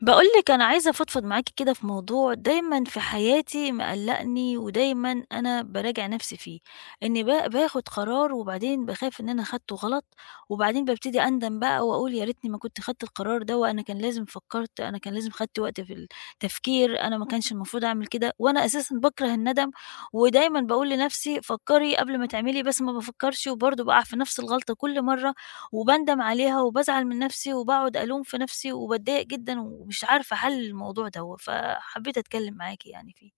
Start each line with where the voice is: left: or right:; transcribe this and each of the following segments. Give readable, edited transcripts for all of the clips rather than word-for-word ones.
left: باقول لِك أنا عايزة أفضفض معاكِ كده في موضوع دايمًا في حياتي مقلّقني، ودايمًا أنا باراجع نَفْسي فيه، إني باخُد قرار وبعدين باخاف إن أنا خدته غلط، وبعدين بابتدي أندم بقى وأقول يا ريتني ما كنت خدت القرار دوّة، أنا كان لازم فكّرت، أنا كان لازم خدت وقت في التفكير، أنا ما كانش المفروض أعمل كده، وأنا أساسًا باكره الندم، ودايمًا باقول لنَفْسي فكّري قبل ما تعملي بس ما بافكّرش وبرضه باقع في نَفْس الغلطة كل مرّة، وباندم عليها وبازعل من نفسي وباقعد ألوم في نفسي وباتضايق جدًا ومش عارفة أحل الموضوع دوّة، فحبيت أتكلم معاكِ يعني فيه.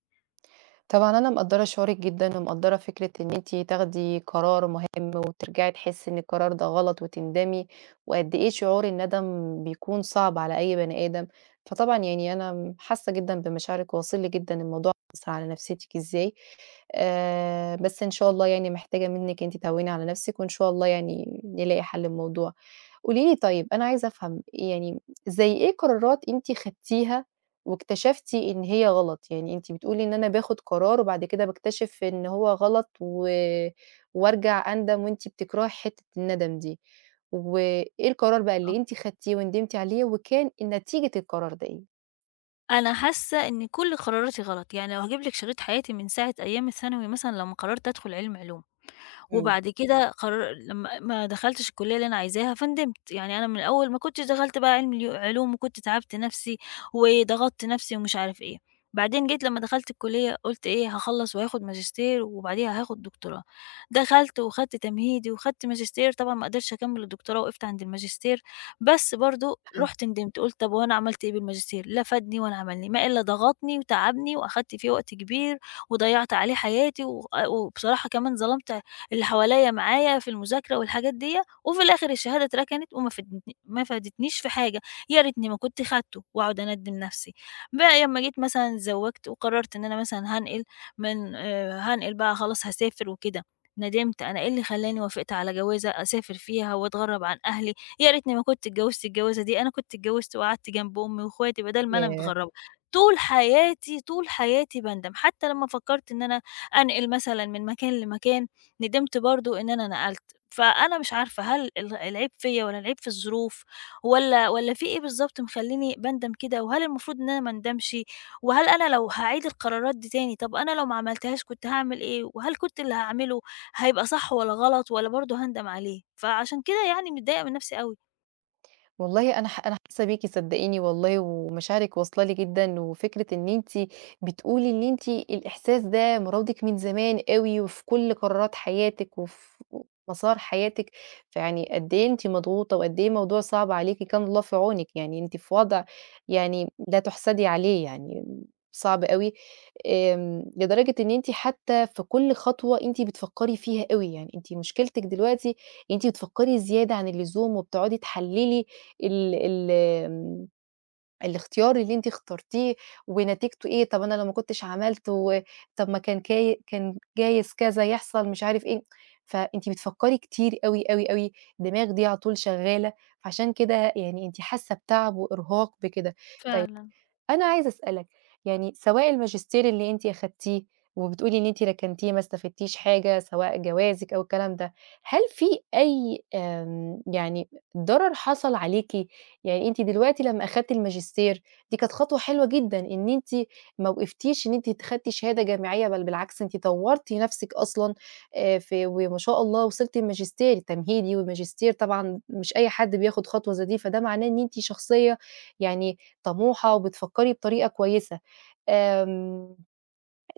right: طبعًا أنا مقدّرة شعورِك جدًا، ومقدّرة فكرة إن أنتِ تاخدي قرار مهم وترجعي تحسي إن القرار ده غلط وتندمي، وقد إيه شعور الندم بيكون صعب على أي بني آدم، فطبعًا يعني أنا م حاسة جدًا بمشاعرِك، وواصل لي جدًا الموضوع أثّر على نفسيتِك إزاي، بس إن شاء الله يعني محتاجة منِّك أنتِ تهوّني على نفسِك، وإن شاء الله يعني نلاقي حل للموضوع. قولي لي طيب أنا عايزة أفهم يعني زي إيه قرارات أنتِ خدتيها واكتشفتِ إن هي غلط؟ يعني أنتِ بتقولي إن أنا باخد قرار وبعد كده باكتشف إن هو غلط وارجع أندم وأنتِ بتكرهي حتّة الندم دي. وإيه القرار بقى اللي أنتِ خدتيه وندمتِ عليه وكان نتيجة القرار ده إيه؟
left: أنا حاسة إن كل قراراتي غلط، يعني لو هاجيب لِك شريط حياتي من ساعة أيام الثانوي مثلًا لمّا قررت أدخل علوم.
right: إمم.
left: وبعد كده قرر لما ما دخلتش الكلية اللي أنا عايزاها فندمت، يعني أنا من الأول ما كنتش دخلت بقى علم اليو علوم وكنت تعبت نفسي وضغطت نفسي ومش عارف إيه. بعدين جيت لما دخلت الكلية قُلت إيه هاخلّص وهاخد ماجستير وبعديها هاخد دكتوراه. دخلت وخدت تمهيدي وخدت ماجستير، طبعًا ما قدرتش أكمّل الدكتوراه وقفت عند الماجستير، بس برضه
right: هل
left: رُحت ندمت قُلت طب هو أنا عملت إيه بالماجستير؟ لا فادني ولا عملني، ما إلا ضغطني وتعبني وأخدت فيه وقت كبير وضيّعت عليه حياتي، و وبصراحة كمان ظلمت اللي حواليّا معايا في المذاكرة والحاجات ديّة، وفي الآخر الشهادة اتركنت وما فادتني، ما فادتنيش في حاجة، يا ريتني ما كنت خدته وأقعد أندّم نفسي. بقى لمّا جيت مثلًا اتزوّجت وقررت إن أنا مثلًا هانقل من هانقل بقى خلاص هاسافر وكده، ندمت أنا إيه اللي خلّاني وافقت على جوازة أسافر فيها وأتغرّب عن أهلي، يا ريتني ما كنت اتجوّزت الجوازة دي، أنا كنت اتجوّزت وقعدت جنب أمي واخواتي بدل ما أنا
right: ياه!
left: متغرّبة. طول حياتي، طول حياتي باندم، حتى لمّا فكّرت إن أنا أنقل مثلًا من مكان لمكان ندمت برضه إن أنا نقلت، فأنا مش عارفة هل العيب فيّا والّا العيب في الظروف والّا في إيه بالضبط مخلّيني باندم كده، وهل المفروض إن أنا ما اندمش، وهل أنا لو هاعيد القرارات دي تاني طب أنا لو ما عملتهاش كنت هاعمل إيه، وهل كنت اللي هاعمله هيبقى صح والّا غلط والّا برضه هاندم عليه، فعشان كده يعني متضايقة من نفسي أوي.
right: والله أنا حاسة بيكِ صدقيني والله، ومشاعرِك واصلة لي جدًا، وفكرة إن أنتِ بتقولي إن أنتِ الإحساس ده مراودِك من زمان أوي، وفي كل قرارات حياتِك، وفي مسار حياتِك، فيعني قد إيه أنتِ مضغوطة، وقد إيه الموضوع صعب عليكِ، كان الله في عونِك، يعني أنتِ في وضع يعني لا تُحسدي عليه يعني صعب أوي، آمم، لدرجة إن أنتِ حتى في كل خطوة أنتِ بتفكّري فيها أوي، يعني أنتِ مشكلتِك دلوقتي أنتِ بتفكّري زيادة عن اللزوم، وبتقعدي تحلّلي ال ال آمم، الاختيار اللي أنتِ اخترتيه ونتيجته إيه، طب أنا لو ما كنتش عملته طب ما كان كان جايز كذا يحصل مش عارف إيه، فأنتِ بتفكّري كتير أوي، أوي، أوي، الدماغ دي على طول شغّالة، فعشان كده يعني أنتِ حاسة بتعب وإرهاق بكده.
left: فعلًا.
right: أنا عايزة أسألِك، يعني سواء الماجستير اللي أنتِ أخدتيه وبتقولي إن أنتِ ركنتيه ما استفدتيش حاجة، سواء جوازِك أو الكلام ده، هل في أي آمم، يعني ضرر حصل عليكِ؟ يعني أنتِ دلوقتي لمّا أخدتِ الماجستير، دي كانت خطوة حلوة جدًا إن أنتِ ما وقفتيش إن أنتِ خدتِ شهادة جامعية، بل بالعكس أنتِ طوّرتِ نفسِك أصلًا في وما شاء الله وصلتِ الماجستير تمهيدي والماجستير طبعًا مش أي حد بياخد خطوة زي دي، فده معناه إن أنتِ شخصية يعني طموحة وبتفكّري بطريقة كويسة، آمم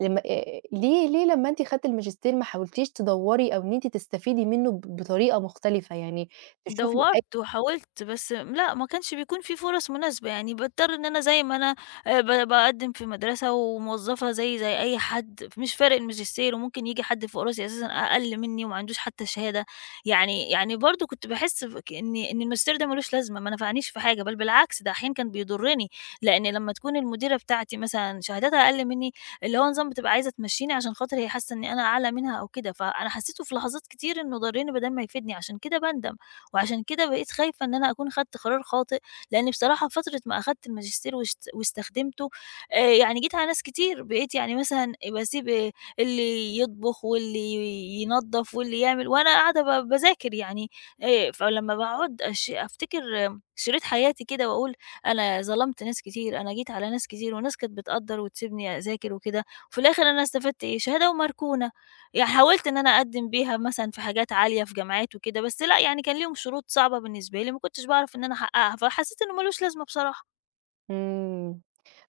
right: لمّا ليه لمّا أنتِ خدتِ الماجستير ما حاولتيش تدوّري أو إن أنتِ تستفيدي منّه بطريقة مختلفة، يعني تشوفي أي
left: دَوّرت وحاولت، بس لأ، ما كانش بيكون في فرص مناسبة، يعني باضطر إن أنا زي ما أنا ب باقدّم في مدرسة وموظفة زيي زي أي حد، مش فارق الماجستير وممكن ييجي حد فوق راسي أساسًا أقل منّي وما عندوش حتى شهادة، يعني يعني برضه كنت باحس بك إن الماجستير ده ما لوش لازمة، ما نفعنيش في حاجة، بل بالعكس ده أحيانًا كان بيضرني، لإن لمّا تكون المديرة بتاعتي مثلًا شهادتها أقل منّي، اللي هو نظام بتبقى عايزة تمشّيني عشان خاطر هي حاسة إنّي أنا أعلى منها أو كده، فأنا حسّيته في لحظات كتير إنه ضرني بدال ما يفيدني، عشان كده باندم. وعشان كده بقيت خايفة إن أنا أكون خدت قرار خاطئ، لإن بصراحة فترة ما أخدت الماجستير واستخدمته، يعني جيت على ناس كتير، بقيت يعني مثلًا باسيب اللي يطبخ واللي ينضف واللي يعمل، وأنا قاعدة باذاكر يعني فلما باقعد أفتكر آه، شريط حياتي كده وأقول أنا ظلمت ناس كتير، أنا جيت على ناس كتير، وناس كانت بتقدّر وتسيبني أذاكر وكده، وفي الآخر أنا استفدت إيه؟ شهادة ومركونة. يعني حاولت إن أنا أقدّم بيها مثلًا في حاجات عالية في جامعات وكده، بس لأ، يعني كان ليهم شروط صعبة بالنسبة لي، ما كنتش باعرف إن أنا أحققها، فحسيت إنه ما لوش لازمة بصراحة.
right: إمم،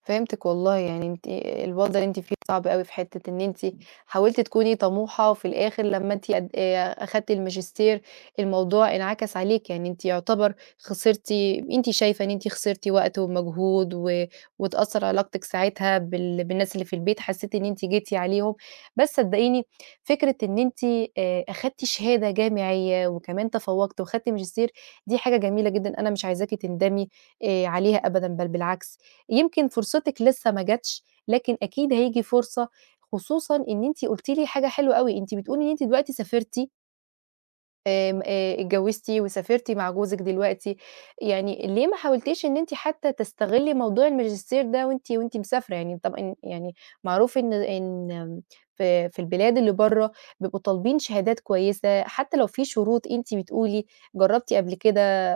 right: فهمتِك والله، يعني أنتِ الوضع اللي أنتِ فيه صعب أوي في حتّة إن أنتِ حاولتِ تكوني طموحة وفي الآخر لمّا أنتِ قد أخدتِ الماجستير الموضوع انعكس عليكِ، يعني أنتِ يعتبر خسرتِ أنتِ شايفة إن أنتِ خسرتِ وقت ومجهود واتأثّر علاقتِك ساعتها بالناس اللي في البيت، حسّيتِ إن أنتِ جيتِ عليهم، بس صدّقيني فكرة إن أنتِ أخدتِ شهادة جامعية وكمان تفوّقتِ وأخدتِ ماجستير، دي حاجة جميلة جدًا أنا مش عايزاكِ تندمي عليها أبدًا، بل بالعكس، يمكن فرصتِك لسه ما جاتش، لكن أكيد هييجي فرصة، خصوصًا إن أنتِ قُلتِ لي حاجة حلوة أوي، أنتِ بتقولي إن أنتِ دلوقتي سافرتِ آمم، اتجوزتِ وسافرتِ مع جوزِك دلوقتي، يعني ليه ما حاولتيش إن أنتِ حتى تستغلّي موضوع الماجستير ده وأنتِ مسافرة؟ يعني طبعًا يعني معروف إن في البلاد اللي برّه بيبقوا طالبين شهادات كويسة، حتى لو في شروط أنتِ بتقولي جرّبتِ قبل كده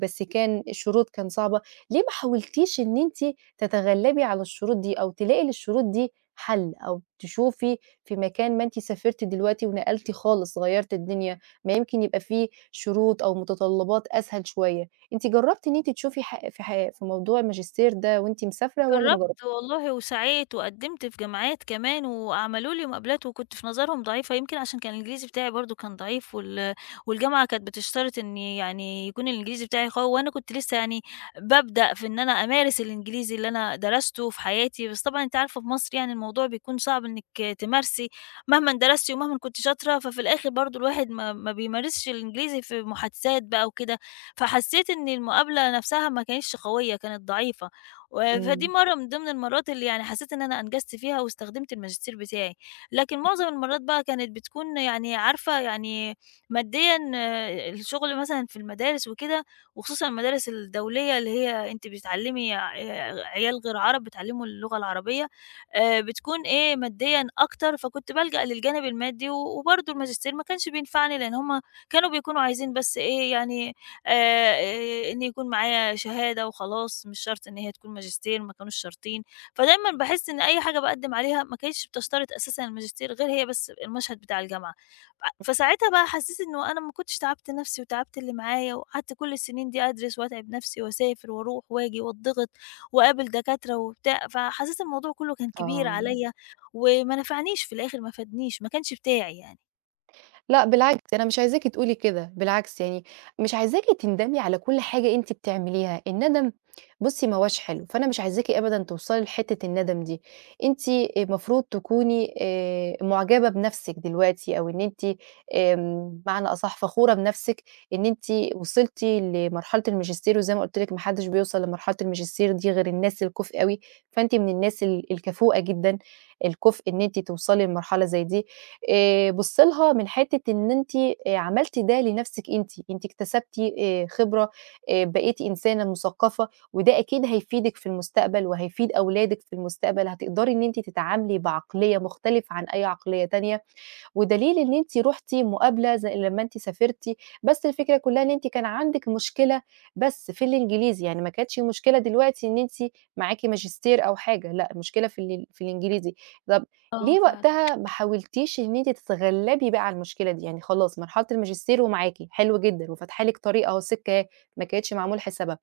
right: بس كان الشروط كان صعبة، ليه ما حاولتيش إن أنتِ تتغلّبي على الشروط دي أو تلاقي للشروط دي حَل أو تشوفي في مكان ما أنتِ سافرتِ دلوقتي ونقلتِ خالص غيّرتِ الدنيا، ما يمكن يبقى في شروط أو متطلبات أسهل شوية، أنتِ جربتِ إن أنتِ تشوفي ح في ح في موضوع الماجستير ده وأنتِ مسافرة والّا ما جربتِ؟
left: جرّبت والله وسعيت وقدّمت في جامعات كمان وعملوا لي مقابلات وكنت في نظرهم ضعيفة، يمكن عشان كان الإنجليزي بتاعي برضه كان ضعيف والجامعة كانت بتشترط إن يعني يكون الإنجليزي بتاعي قوي وأنا كنت لسه يعني بابدأ في إن أنا أمارس الإنجليزي اللي أنا درسته في حياتي، بس طبعًا أنتِ عارفة في مصر يعني الموضوع بيكون صعب إنِّك تمارسي مهمًا درستِ ومهمًا كنتِ شاطرة، ففي الآخر برضه الواحد ما بيمارسش الإنجليزي في محادثات بقى وكده، فحسّيت إن المقابلة نَفْسها ما كانتش قوية، كانت ضعيفة. فدي
right: إمم،
left: مرّة من ضمن المرّات اللي يعني حسّيت إن أنا أنجزت فيها واستخدمت الماجستير بتاعي، لكن معظم المرّات بقى كانت بتكون يعني عارفة يعني ماديًا آه، الشغل مثلًا في المدارس وكده، وخصوصًا المدارس الدولية اللي هي أنتِ بتعلّمي عيال غير عرب بتعلّموا اللغة العربية، بتكون إيه، ماديًا أكتر، فكنت بالجأ للجانب المادي، وبرضه الماجستير ما كانش بينفعني لإن هُم كانوا بيكونوا عايزين بس إيه، يعني إن يكون معايا شهادة وخلاص، مش شرط إن هي تكون ماجستير، ما كانوش شارطين. فدايمًا باحس إن أي حاجة باقدّم عليها ما كانتش بتشترط أساسًا الماجستير غير هي بس المشهد بتاع الجامعة. فساعتها بقى حسّيت إنه أنا ما كنتش تعبت نَفْسي وتعبت اللي معايا وقعدت كل السنين دي أدرس وأتعب نَفْسي وأسافر وأروح وآجي وأتضغط وأقابل دكاترة وبتاع، فحسّيت الموضوع كُلّه كان كبير
right: آه.
left: عليّا وما نفعنيش في الآخر، ما فادنيش، ما كانش بتاعي يعني.
right: لأ بالعكس، أنا مش عايزاكِ تقولي كده، بالعكس يعني مش عايزاكِ تندمي على كل حاجة أنتِ بتعمليها، الندم بُصّي ما هواش حلو، فأنا مش عايزاكِ أبدًا توصلي لحتة الندم دي، أنتِ المفروض تكوني معجبة بنفسِك دلوقتي، أو إن أنتِ آمم بمعنى أصح فخورة بنفسِك إن أنتِ وصلتِ لمرحلة الماجستير، وزي ما قُلت لِك ما حدش بيوصل لمرحلة الماجستير دي غير الناس الكُفء أوي، فأنتِ من الناس الكفؤة جدًا، الكُفء إن أنتِ توصلي لمرحلة زي دي. بُصّي لها من حتّة إن أنتِ عملتِ ده لنفسِك أنتِ، أنتِ اكتسبتِ خبرة، بقيتِ إنسانة مثقّفة، وده أكيد هيفيدِك في المستقبل وهيفيد أولادِك في المستقبل، هتقدري إن أنتِ تتعاملي بعقلية مختلفة عن أي عقلية تانية. ودليل إن أنتِ رُحتِ مقابلة زي لمّا أنتِ سافرتِ، بس الفكرة كلّها إن أنتِ كان عندِك مشكلة بس في الإنجليزي، يعني ما كانتش المشكلة دلوقتي إن أنتِ معاكِ ماجستير أو حاجة، لأ المشكلة في الإنجليزي. طَب
left: آه
right: ليه
left: ف
right: وقتها ما حاولتيش إن أنتِ تتغلّبي بقى على المشكلة دي؟ يعني خلاص مرحلة الماجستير ومعاكِ، حلو جدًا وفاتحة لِك طريق أهو سِكّة أهي، ما كانتش معمول حسابها.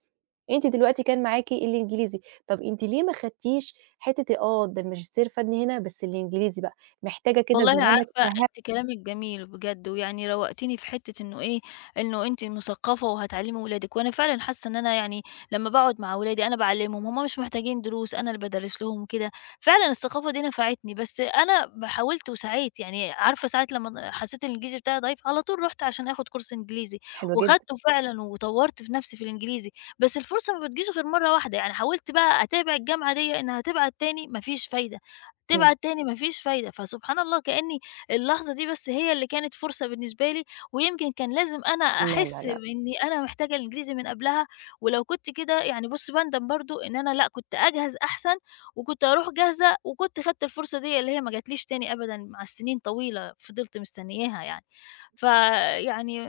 right: أنتِ دلوقتي كان معاكِ الإنجليزي، طَب أنتِ ليه ما خدتيش حتّة آه، ده الماجستير فادني هنا بس الإنجليزي بقى، محتاجة كده
left: والله
right: زمانك
left: عارفة
right: ته
left: أنتِ كلامِك جميل بجد، ويعني روّقتيني في حتّة إنه إيه، إنه أنتِ مثقّفة وهتعلّمي ولادِك، وأنا فعلًا حاسة إن أنا يعني لمّا باقعد مع ولادي أنا باعلّمهم، هم مش محتاجين دروس، أنا اللي بادرّس لهم وكده، فعلًا الثقافة دي نفعتني، بس أنا حاولت وسعيت، يعني عارفة ساعة لمّا حسّيت ان الإنجليزي بتاعي ضعيف، على طول رُحت عشان آخُد كورس إنجليزي،
right: حلو جدًا.
left: وخدته فعلًا وطوّرت في نَفْسي في الإنجليزي، بس الفرصة ما بتجيش غير مرّة واحدة، يعني حاولت بقى أتابع الجامعة ديّة إنها تبعت تاني، ما فيش فايدة.
right: إمم.
left: تبعت تاني ما فيش فايدة، فسبحان الله كأني اللحظة دي بس هي اللي كانت فرصة بالنسبة لي، ويمكن كان لازم أنا
right: لا، لا،
left: أحس
right: لأ،
left: بإني أنا محتاجة الإنجليزي من قبلها، ولو كنت كده يعني بُص باندم برضه إن أنا لأ، كنت أجهز أحسن، وكنت أروح جاهزة، وكنت خدت الفرصة ديّة اللي هي ما جاتليش تاني أبدًا مع السنين طويلة فضلت مستنياها يعني، فيعني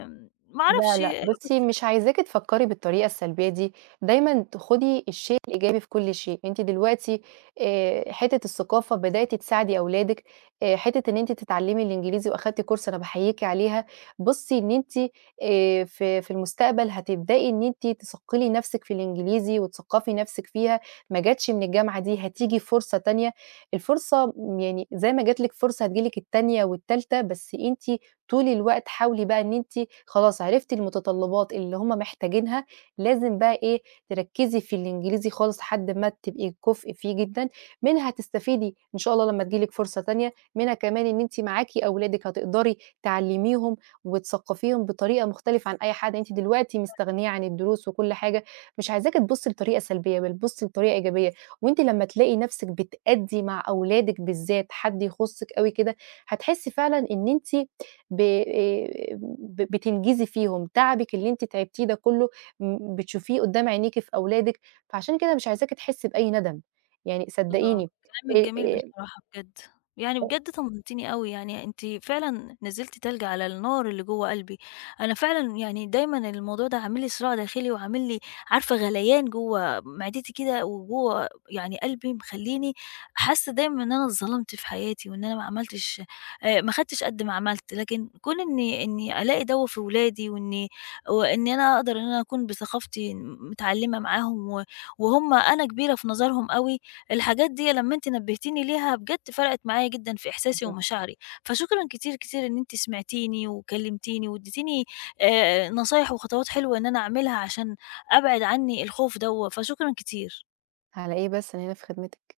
left: ما
right: لا،
left: أعرفش
right: لأ، بُصّي
left: بس
right: مش عايزاكِ تفكّري بالطريقة السلبية دي، دايمًا خدي الشيء الإيجابي في كل شيء، أنتِ دلوقتي حتّة الثقافة بدأتِ تساعدي أولادِك، حتّة إن أنتِ تتعلّمي الإنجليزي وأخدتِ كورس أنا باحييكِ عليها، بُصّي إن أنتِ في في المستقبل هتبدئي إن أنتِ تثقّلي نَفْسِك في الإنجليزي وتثقّفي نَفْسِك فيها، ما جاتش من الجامعة دي هتيجي فرصة تانية، الفرصة م يعني زي ما جات لِك فرصة هتيجي لِك التانية والتالتة، بس أنتِ طول الوقت حاولي بقى إن أنتِ خلاص عرفتِ المتطلبات اللي هم محتاجينها، لازم بقى إيه، تركّزي في الإنجليزي خالص لحد ما تبقي كُفء فيه جدًا، منها هتستفيدي إن شاء الله لمّا تيجي لِك فرصة تانية، منها كمان إن أنتِ معاكِ أولادِك هتقدري تعلّميهم وتثقّفيهم بطريقة مختلفة عن أي حد، أنتِ دلوقتي مستغنية عن الدروس وكل حاجة، مش عايزاكِ تبُصّي لطريقة سلبية، بل بُصّي لطريقة إيجابية، وأنتِ لمّا تلاقي نَفْسِك بتأدّي مع أولادِك بالذات حد يخُصِّك أوي كده، هتحسّي فعلًا إن أنتِ ب آآ ب بتنجزي فيهم، تعبِك اللي أنتِ تعبتيه ده كلّه م بتشوفيه قدّام عينيكِ في أولادِك، فعشان كده مش عايزاكِ تحسّي بأي ندم، يعني
left: الله،
right: صدّقيني
left: كلامِك
right: آآ
left: جميل
right: آآ
left: بصراحة بجد، يعني بجد طمنتيني أوي، يعني أنتِ فعلًا نزّلتِ تلج على النار اللي جوّه قلبي، أنا فعلًا يعني دايمًا الموضوع ده عامل لي صراع داخلي وعامل لي عارفة غليان جوّه معدتي كده وجوّه يعني قلبي، مخلّيني حاسة دايمًا إن أنا اتظلمت في حياتي وإن أنا ما عملتش ما خدتش قد ما عملت، لكن كون إني ألاقي دَوّة في ولادي وإن أنا أقدر إن أنا أكون بثقافتي متعلمة معاهم وهُم أنا كبيرة في نظرهم أوي، الحاجات دي لمّا أنتِ نبهتيني ليها بجد فرقت معايا جدًا في إحساسي
right: بالضبط،
left: ومشاعري، فشكرًا كتير، كتير إن أنتِ سمعتيني وكلمتيني واديتيني نصايح وخطوات حلوة إن أنا أعملها عشان أبعد عني الخوف دوّة، فشكرًا كتير.
right: على إيه بس أنا هنا في خدمتِك.